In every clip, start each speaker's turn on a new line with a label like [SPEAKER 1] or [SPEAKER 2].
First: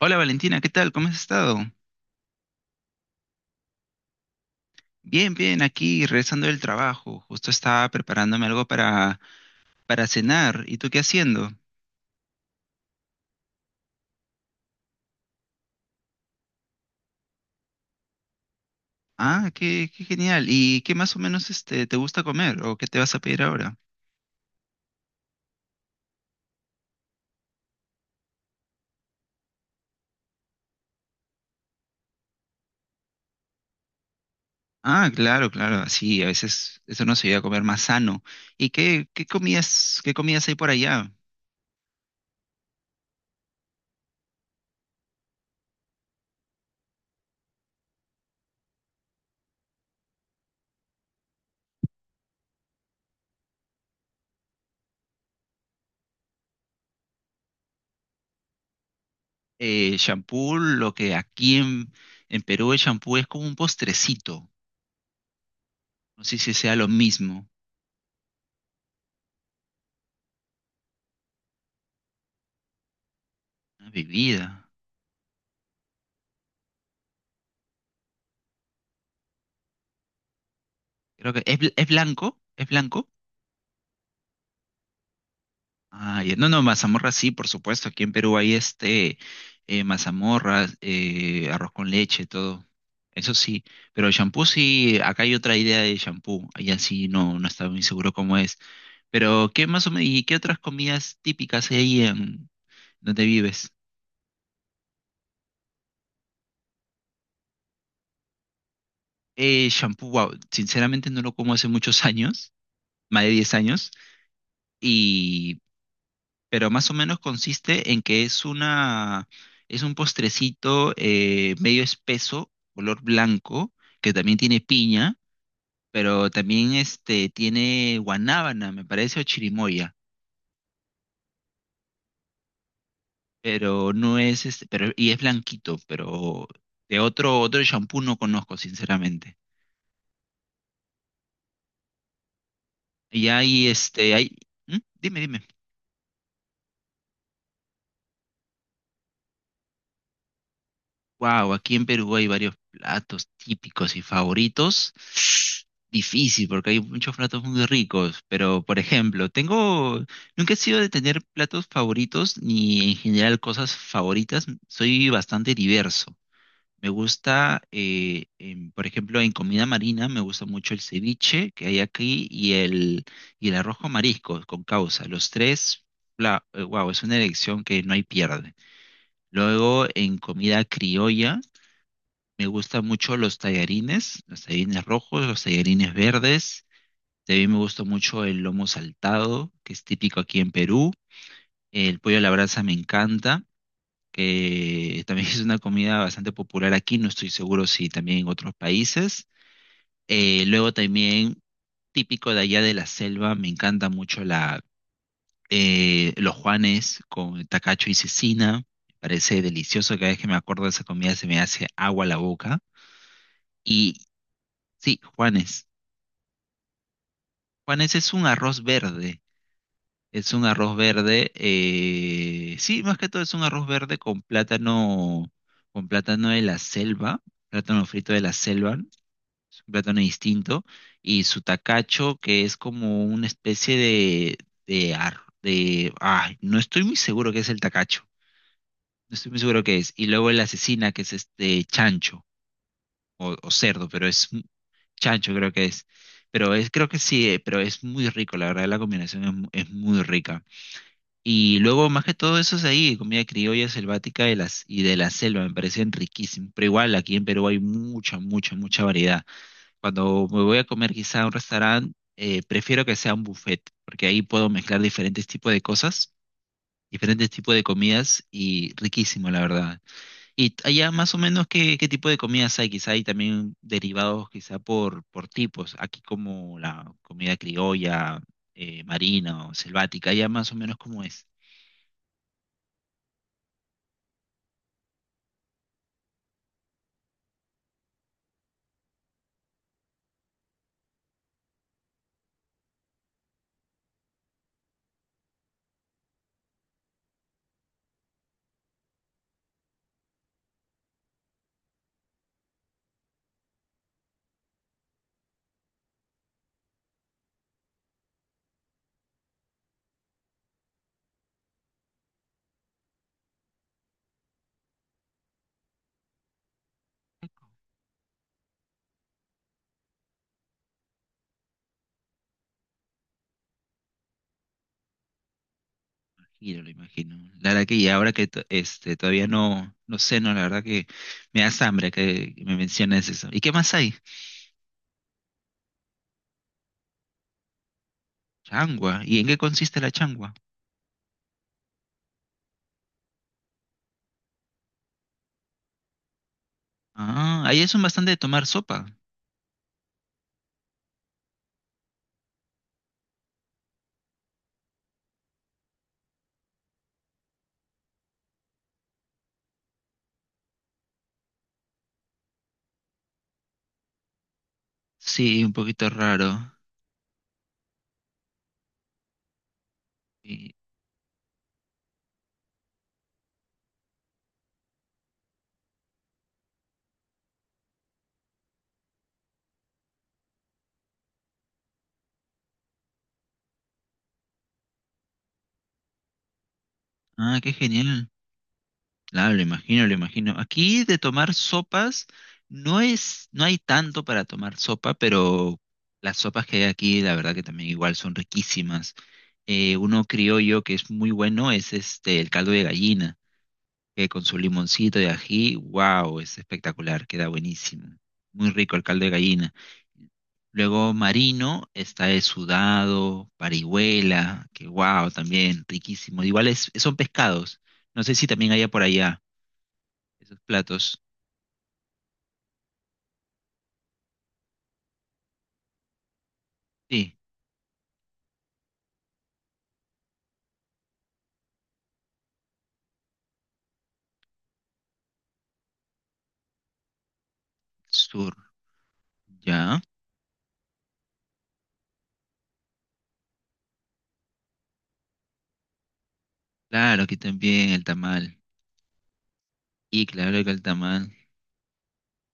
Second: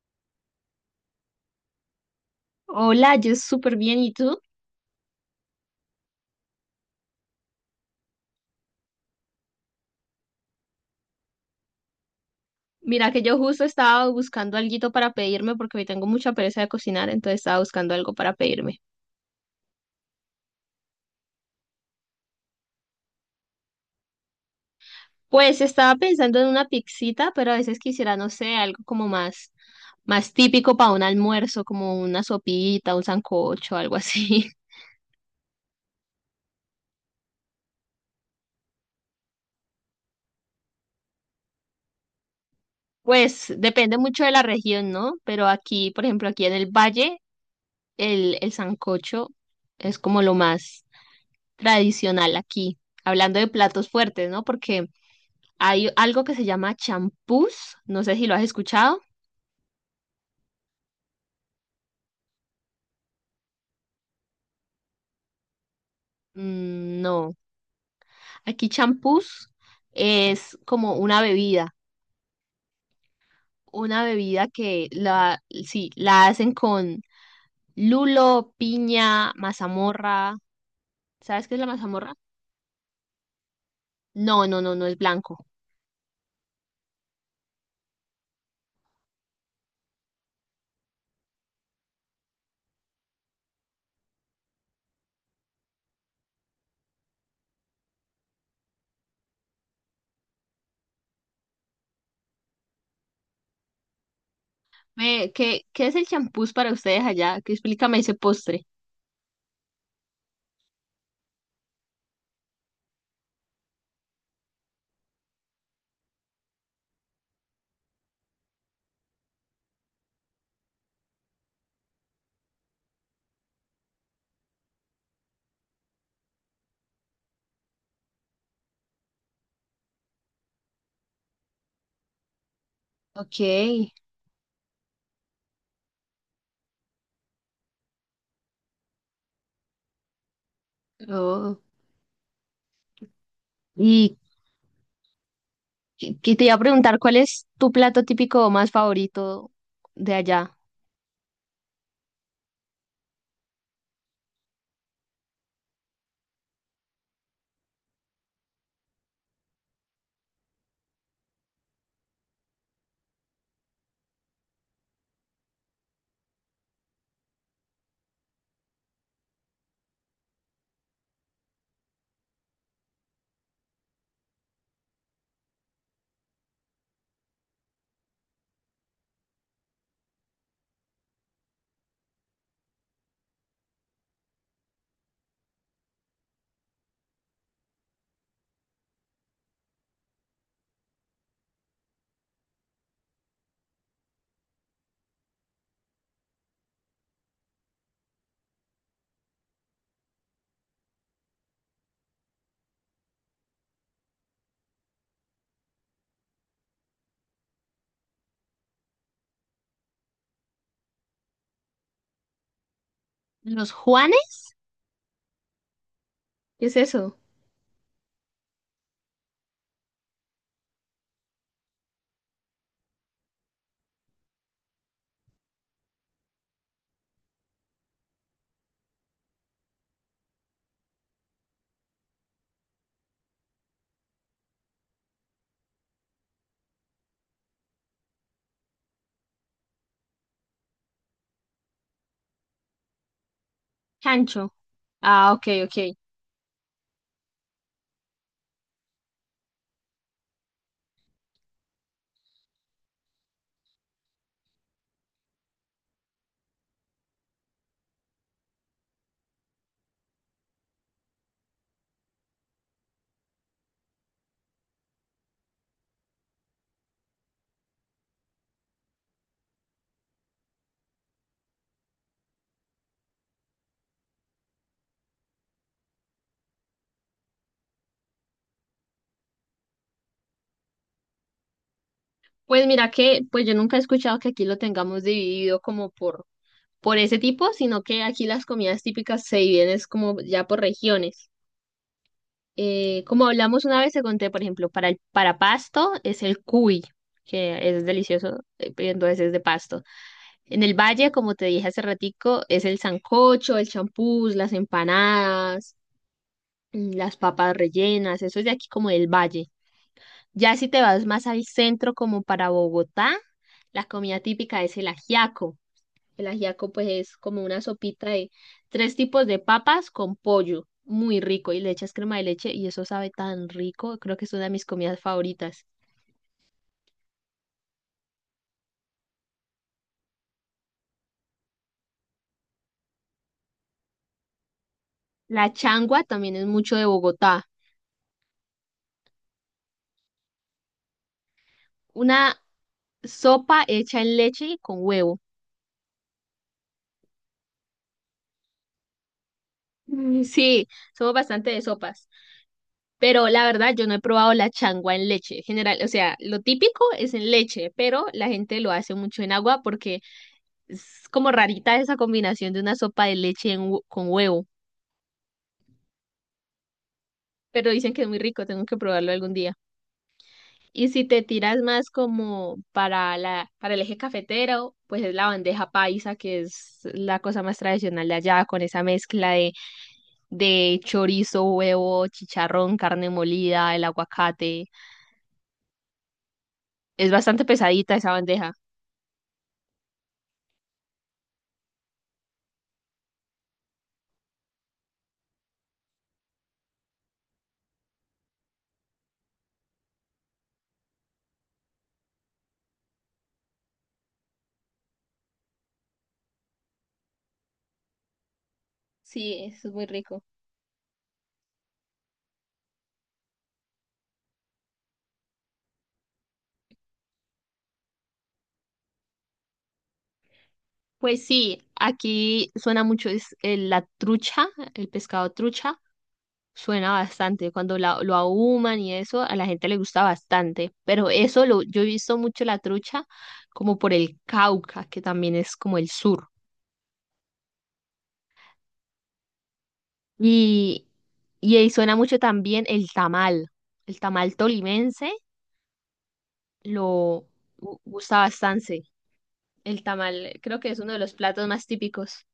[SPEAKER 1] Hola Valentina, ¿qué tal? ¿Cómo has estado?
[SPEAKER 2] Hola, yo súper bien. ¿Y tú?
[SPEAKER 1] Bien, bien, aquí regresando del trabajo. Justo estaba preparándome algo para cenar. ¿Y tú qué haciendo?
[SPEAKER 2] Mira que yo justo estaba buscando alguito para pedirme porque hoy tengo mucha pereza de cocinar, entonces estaba buscando algo para pedirme.
[SPEAKER 1] Ah, qué, qué genial. ¿Y qué más o menos te gusta comer o qué te vas a pedir ahora?
[SPEAKER 2] Pues estaba pensando en una pixita, pero a veces quisiera, no sé, algo como más, más típico para un almuerzo, como una sopita, un sancocho, algo así.
[SPEAKER 1] Ah, claro, claro. Sí, a veces eso nos ayuda a comer más sano. ¿Y qué, qué comidas hay por allá?
[SPEAKER 2] Pues depende mucho de la región, ¿no? Pero aquí, por ejemplo, aquí en el valle, el sancocho es como lo más tradicional aquí. Hablando de platos fuertes, ¿no? Porque hay algo que se llama champús, no sé si lo has escuchado.
[SPEAKER 1] Champú, lo que aquí en Perú el champú es como un postrecito. No sé si sea lo
[SPEAKER 2] Mm, no,
[SPEAKER 1] mismo.
[SPEAKER 2] aquí champús es como
[SPEAKER 1] Una
[SPEAKER 2] una bebida
[SPEAKER 1] bebida.
[SPEAKER 2] que la, sí, la hacen con lulo, piña, mazamorra.
[SPEAKER 1] Creo que
[SPEAKER 2] ¿Sabes qué
[SPEAKER 1] es,
[SPEAKER 2] es la
[SPEAKER 1] es
[SPEAKER 2] mazamorra?
[SPEAKER 1] blanco, es blanco.
[SPEAKER 2] No, no, no, no es blanco.
[SPEAKER 1] Ah, ya. No, no, mazamorra sí, por supuesto. Aquí en Perú hay mazamorra, arroz con leche, todo. Eso sí. Pero el shampoo sí, acá hay otra idea de champú. Allá sí no, no estaba muy seguro cómo es. Pero, ¿qué más o menos, y qué otras comidas típicas hay ahí en donde vives?
[SPEAKER 2] ¿Qué, qué es el champús para ustedes allá? Que explícame ese postre.
[SPEAKER 1] Shampoo, wow, sinceramente no lo como hace muchos años, más de 10 años. y pero más o menos consiste en que es una, es un postrecito medio espeso, color blanco, que también tiene piña, pero también tiene guanábana, me parece, o chirimoya,
[SPEAKER 2] Ok.
[SPEAKER 1] pero no es, y es blanquito, pero de otro, otro shampoo no conozco, sinceramente.
[SPEAKER 2] Oh.
[SPEAKER 1] Y hay,
[SPEAKER 2] Y
[SPEAKER 1] hay, ¿Mm? Dime, dime.
[SPEAKER 2] que te iba a preguntar, ¿cuál es tu plato típico más favorito de allá?
[SPEAKER 1] Wow, aquí en Perú hay varios platos típicos y favoritos. Difícil, porque hay muchos platos muy ricos, pero por ejemplo, tengo, nunca he sido de tener platos favoritos ni en general cosas favoritas, soy bastante diverso. Me gusta, por ejemplo, en comida marina me gusta mucho el ceviche que hay aquí y el arroz con mariscos con causa. Los tres, wow, es una elección que no hay pierde. Luego en comida criolla. Me gustan mucho los tallarines rojos, los tallarines verdes. También me gusta mucho el lomo saltado, que es típico aquí en Perú. El pollo a la brasa me encanta, que también es una comida bastante popular aquí, no estoy seguro si también en otros países. Luego también, típico de allá de la selva, me encanta mucho los juanes con tacacho y cecina. Me parece delicioso, cada vez que me acuerdo de esa comida se me hace agua la boca.
[SPEAKER 2] ¿Los
[SPEAKER 1] Y
[SPEAKER 2] Juanes?
[SPEAKER 1] sí, juanes.
[SPEAKER 2] ¿Qué es eso?
[SPEAKER 1] Juan, ese es un arroz verde. Es un arroz verde. Sí, más que todo es un arroz verde con plátano de la selva, plátano frito de la selva, es un plátano distinto. Y su tacacho, que es como una especie de, de, ay, no estoy muy seguro qué es el tacacho. No estoy muy seguro qué es. Y luego el asesina, que es este chancho o cerdo, pero es.
[SPEAKER 2] Chancho. Ah,
[SPEAKER 1] Chancho
[SPEAKER 2] ok,
[SPEAKER 1] creo que es.
[SPEAKER 2] ok.
[SPEAKER 1] Pero es, creo que sí, pero es muy rico, la verdad, la combinación es, es muy rica. Y luego, más que todo eso es ahí, comida criolla selvática de las, y de la selva, me parecen riquísimos. Pero igual, aquí en Perú hay mucha, mucha, mucha variedad. Cuando me voy a comer quizá a un restaurante, prefiero que sea un buffet, porque ahí puedo mezclar diferentes tipos de cosas, diferentes tipos de comidas y riquísimo, la verdad. Y allá más o menos qué, qué tipo de comidas hay, quizá hay también derivados quizá por tipos, aquí como la comida criolla, marina o selvática, allá más o menos como es.
[SPEAKER 2] Pues mira que, pues yo nunca he escuchado que aquí lo tengamos dividido como por ese tipo, sino que aquí las comidas típicas se dividen es como ya por regiones. Como hablamos una vez, te conté, por ejemplo, para para Pasto es el cuy, que es delicioso, pero entonces es de Pasto. En el Valle, como te dije hace ratico, es el sancocho, el champús, las empanadas, mm, las papas rellenas, eso es de aquí como del Valle. Ya si te vas más al centro, como para Bogotá, la comida típica es el ajiaco. El ajiaco, pues, es como una sopita de tres tipos de papas con pollo, muy rico, y le echas crema de leche, y eso sabe tan rico. Creo que es una de mis comidas favoritas.
[SPEAKER 1] Giro, lo imagino. La verdad que y ahora que todavía no, no sé, no, la verdad que me da hambre que me menciones eso. ¿Y qué más hay?
[SPEAKER 2] La changua también es mucho de Bogotá.
[SPEAKER 1] Changua. ¿Y en qué consiste la changua?
[SPEAKER 2] Una sopa hecha en leche y con huevo.
[SPEAKER 1] Ah, ahí es un bastante de tomar sopa.
[SPEAKER 2] Mm, sí, somos bastante de sopas. Pero la verdad, yo no he probado la changua en leche. General, o sea, lo típico es en leche, pero la gente lo hace mucho en agua porque es como rarita esa combinación de una sopa de leche en con huevo.
[SPEAKER 1] Sí, un poquito raro.
[SPEAKER 2] Pero dicen que es muy rico, tengo que probarlo algún día.
[SPEAKER 1] Y-
[SPEAKER 2] Y si te tiras más como para la, para el eje cafetero, pues es la bandeja paisa, que es la cosa más tradicional de allá, con esa mezcla de chorizo, huevo, chicharrón, carne molida, el aguacate. Es
[SPEAKER 1] ah,
[SPEAKER 2] bastante
[SPEAKER 1] qué
[SPEAKER 2] pesadita
[SPEAKER 1] genial.
[SPEAKER 2] esa bandeja.
[SPEAKER 1] Claro, lo imagino, lo imagino. Aquí de tomar sopas, no es, no hay tanto para tomar sopa, pero las sopas que hay aquí, la verdad que también igual son riquísimas. Uno criollo que es muy bueno es el caldo de gallina, que con su limoncito de ají, wow, es espectacular, queda buenísimo. Muy rico el caldo de
[SPEAKER 2] Sí,
[SPEAKER 1] gallina.
[SPEAKER 2] eso es muy rico.
[SPEAKER 1] Luego marino, está el sudado, parihuela, que wow, también riquísimo. Igual es, son pescados. No sé si también haya por allá. Esos platos.
[SPEAKER 2] Pues sí, aquí suena mucho es, la trucha, el pescado trucha, suena
[SPEAKER 1] Sí,
[SPEAKER 2] bastante. Cuando lo ahuman y eso, a la gente le gusta bastante. Pero eso lo, yo he visto mucho la trucha como por el Cauca, que también es como el sur.
[SPEAKER 1] sur. Ya.
[SPEAKER 2] Y, y ahí suena mucho también el tamal. El tamal tolimense
[SPEAKER 1] Claro, aquí
[SPEAKER 2] lo
[SPEAKER 1] también el
[SPEAKER 2] gusta
[SPEAKER 1] tamal.
[SPEAKER 2] bastante. El
[SPEAKER 1] Y
[SPEAKER 2] tamal
[SPEAKER 1] claro que
[SPEAKER 2] creo
[SPEAKER 1] el
[SPEAKER 2] que es uno de
[SPEAKER 1] tamal.
[SPEAKER 2] los platos más típicos.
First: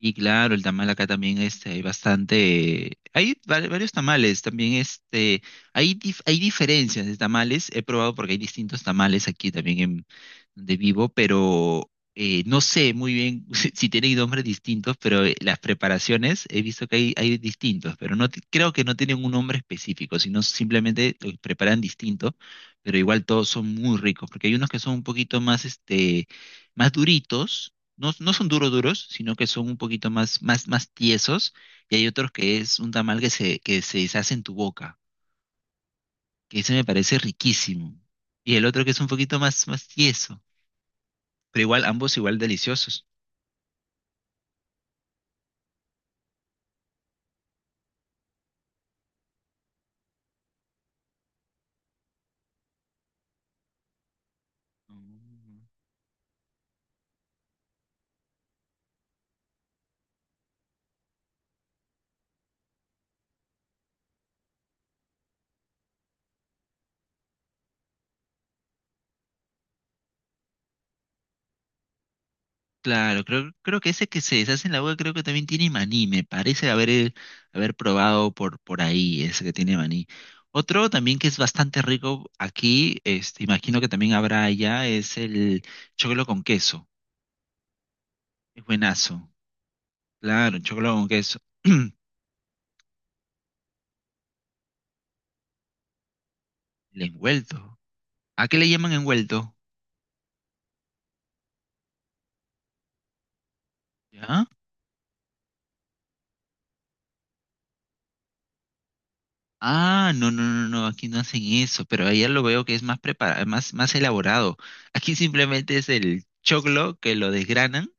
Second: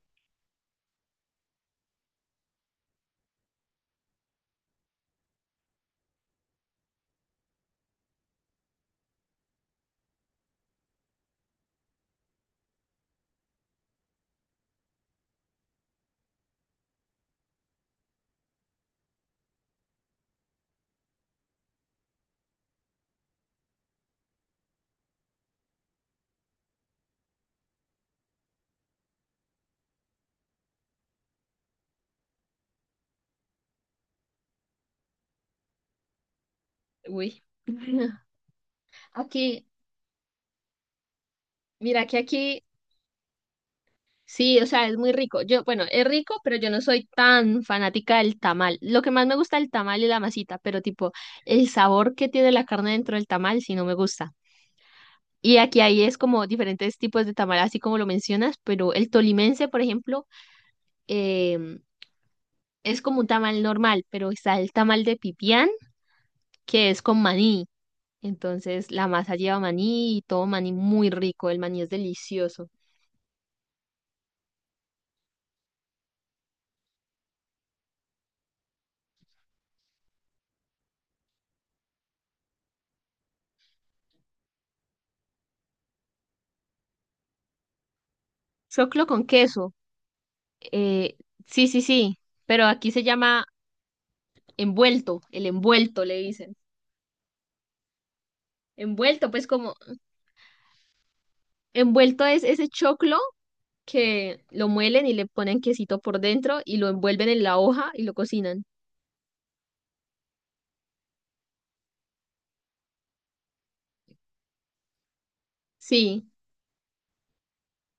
[SPEAKER 1] Y claro, el tamal acá también hay bastante. Hay varios tamales también. Hay, hay diferencias de tamales. He probado porque hay distintos tamales aquí también en donde vivo, pero no sé muy bien si, si tienen nombres distintos, pero las preparaciones he visto que hay distintos, pero creo que no tienen un nombre específico, sino simplemente lo preparan distinto, pero igual todos son muy ricos, porque hay unos que son un poquito más, más duritos, no, no son duros duros, sino que son un poquito más, más, más tiesos, y hay otros que es un tamal que se deshace en tu boca, que ese me parece
[SPEAKER 2] Uy.
[SPEAKER 1] riquísimo. Y el otro que es un poquito
[SPEAKER 2] Aquí
[SPEAKER 1] más, más tieso, pero igual,
[SPEAKER 2] Mira
[SPEAKER 1] ambos
[SPEAKER 2] que
[SPEAKER 1] igual
[SPEAKER 2] aquí,
[SPEAKER 1] deliciosos.
[SPEAKER 2] sí, o sea, es muy rico. Yo, bueno, es rico, pero yo no soy tan fanática del tamal. Lo que más me gusta es el tamal y la masita, pero tipo, el sabor que tiene la carne dentro del tamal sí no me gusta. Y
[SPEAKER 1] Mm.
[SPEAKER 2] aquí ahí es como diferentes tipos de tamal, así como lo mencionas, pero el tolimense, por ejemplo, em, es como un tamal normal, pero está el tamal de pipián, que es con maní. Entonces, la masa lleva maní y todo maní muy rico, el maní es delicioso.
[SPEAKER 1] Claro, creo, creo que ese que se deshace en la boca creo que también tiene maní, me parece haber, haber probado por ahí ese que tiene maní. Otro también que es bastante rico aquí, imagino que también habrá allá, es el choclo con queso, es
[SPEAKER 2] Choclo con
[SPEAKER 1] buenazo.
[SPEAKER 2] queso.
[SPEAKER 1] Claro, un chocolate con
[SPEAKER 2] Eh,
[SPEAKER 1] queso.
[SPEAKER 2] sí, sí,
[SPEAKER 1] El
[SPEAKER 2] sí, pero aquí se llama envuelto, el envuelto le dicen.
[SPEAKER 1] envuelto. ¿A qué le llaman
[SPEAKER 2] Envuelto, pues
[SPEAKER 1] envuelto?
[SPEAKER 2] como envuelto es ese choclo que
[SPEAKER 1] ¿Ya?
[SPEAKER 2] lo muelen y le ponen quesito por dentro y lo envuelven en la hoja y lo cocinan.
[SPEAKER 1] Ah, no, no, no, no, aquí no hacen eso, pero allá lo veo que es más preparado, más, más elaborado. Aquí simplemente es el
[SPEAKER 2] Sí.
[SPEAKER 1] choclo que lo desgranan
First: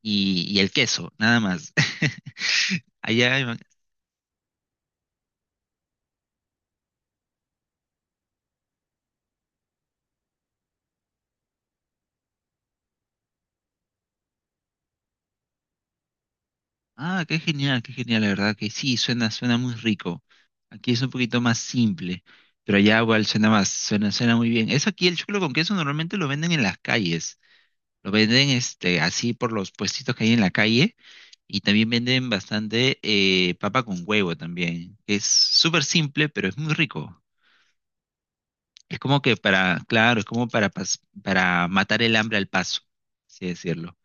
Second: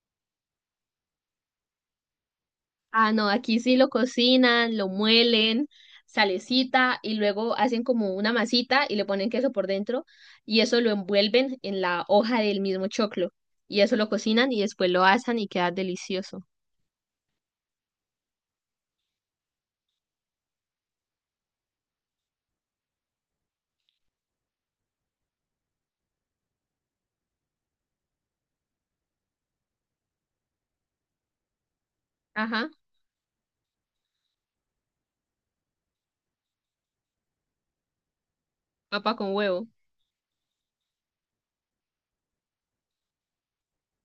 [SPEAKER 1] y el queso, nada más.
[SPEAKER 2] Ah, no,
[SPEAKER 1] Allá, hay
[SPEAKER 2] aquí sí lo cocinan, lo muelen, salecita y luego hacen como una masita y le ponen queso por dentro y eso lo envuelven en la hoja del mismo choclo y eso lo cocinan y después lo asan y queda delicioso.
[SPEAKER 1] ah, qué genial, la verdad que sí, suena, suena muy rico. Aquí es un poquito más simple, pero allá igual suena más, suena, suena muy bien. Eso aquí el choclo con queso normalmente lo venden en las calles. Lo venden así por los puestitos que hay en la calle y también venden
[SPEAKER 2] Ajá,
[SPEAKER 1] bastante papa con huevo también. Es súper simple, pero es muy rico. Es
[SPEAKER 2] papa
[SPEAKER 1] como
[SPEAKER 2] con
[SPEAKER 1] que
[SPEAKER 2] huevo.
[SPEAKER 1] para, claro, es como para, para matar el hambre al paso, así decirlo.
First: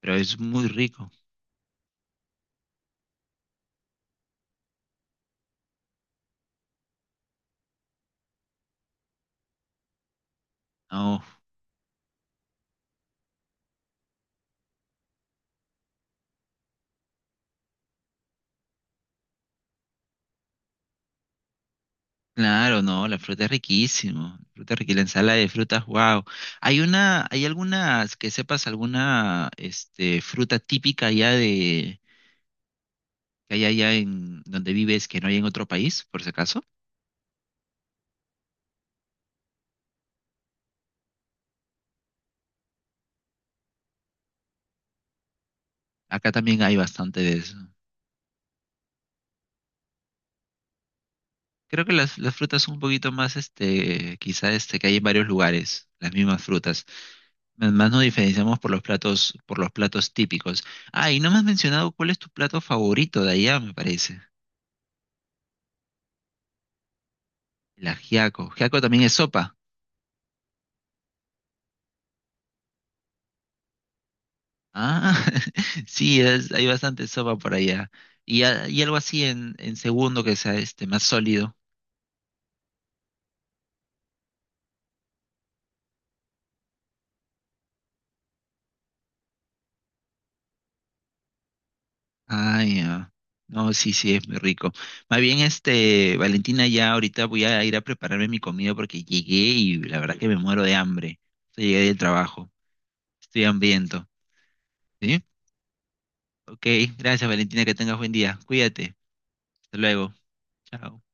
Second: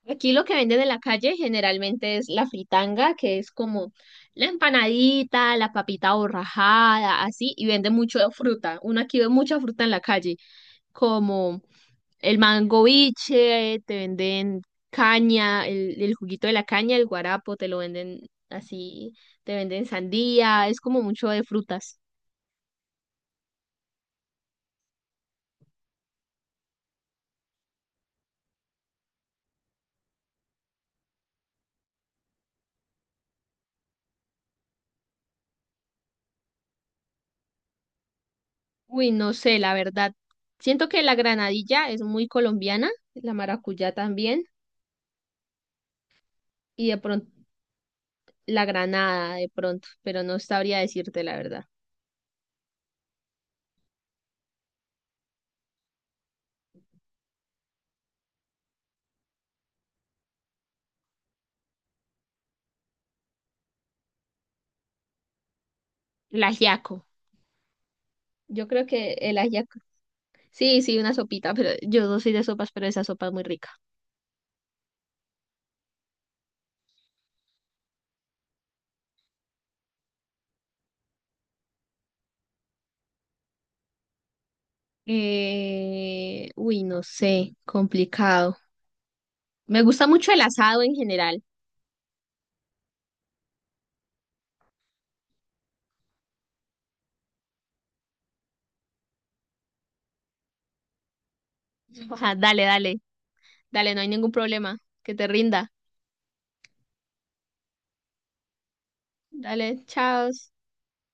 [SPEAKER 1] Pero
[SPEAKER 2] Aquí
[SPEAKER 1] es
[SPEAKER 2] lo que
[SPEAKER 1] muy
[SPEAKER 2] venden en la
[SPEAKER 1] rico.
[SPEAKER 2] calle generalmente es la fritanga, que es como la empanadita, la papita borrajada, así, y venden mucho de fruta. Uno aquí ve mucha fruta en la calle,
[SPEAKER 1] Oh,
[SPEAKER 2] como el mango biche, te venden caña, el juguito de la caña, el guarapo, te lo venden así, te venden sandía, es como mucho de frutas.
[SPEAKER 1] claro, no, la fruta es riquísimo. La fruta es riquísima, la ensalada de frutas, wow. Hay una, hay algunas que sepas alguna fruta típica allá de, que hay allá en donde vives que no hay en otro país, por si acaso.
[SPEAKER 2] Uy, no sé, la verdad. Siento que la granadilla es muy colombiana, la maracuyá también.
[SPEAKER 1] Acá también hay
[SPEAKER 2] Y de
[SPEAKER 1] bastante
[SPEAKER 2] pronto
[SPEAKER 1] de eso.
[SPEAKER 2] la granada de pronto, pero no sabría decirte la verdad.
[SPEAKER 1] Creo que las frutas son un poquito más, que hay en varios lugares, las mismas frutas. Más más nos diferenciamos por los platos típicos. Ah, y no me has mencionado cuál es tu plato favorito de allá, me parece.
[SPEAKER 2] El ajiaco.
[SPEAKER 1] El ajiaco.
[SPEAKER 2] Yo
[SPEAKER 1] Ajiaco
[SPEAKER 2] creo
[SPEAKER 1] también es
[SPEAKER 2] que el
[SPEAKER 1] sopa.
[SPEAKER 2] ajiaco. Sí, sí, una sopita, pero yo no soy de sopas, pero esa sopa es muy rica.
[SPEAKER 1] Ah, sí, hay bastante sopa por allá. Y, y algo así en segundo que sea más sólido.
[SPEAKER 2] Uy, no sé, complicado. Me gusta mucho el asado en general.
[SPEAKER 1] Ah, ya. No, sí, sí, es muy rico. Más bien, este, Valentina, ya ahorita voy a ir a prepararme mi comida porque llegué y la verdad que me muero de hambre. O sea, llegué del
[SPEAKER 2] Ajá,
[SPEAKER 1] trabajo.
[SPEAKER 2] dale, dale,
[SPEAKER 1] Estoy
[SPEAKER 2] dale, no
[SPEAKER 1] hambriento.
[SPEAKER 2] hay ningún problema. Que
[SPEAKER 1] ¿Sí?
[SPEAKER 2] te rinda.
[SPEAKER 1] Ok, gracias, Valentina, que tengas buen día. Cuídate. Hasta
[SPEAKER 2] Dale,
[SPEAKER 1] luego.
[SPEAKER 2] chao.
[SPEAKER 1] Chao.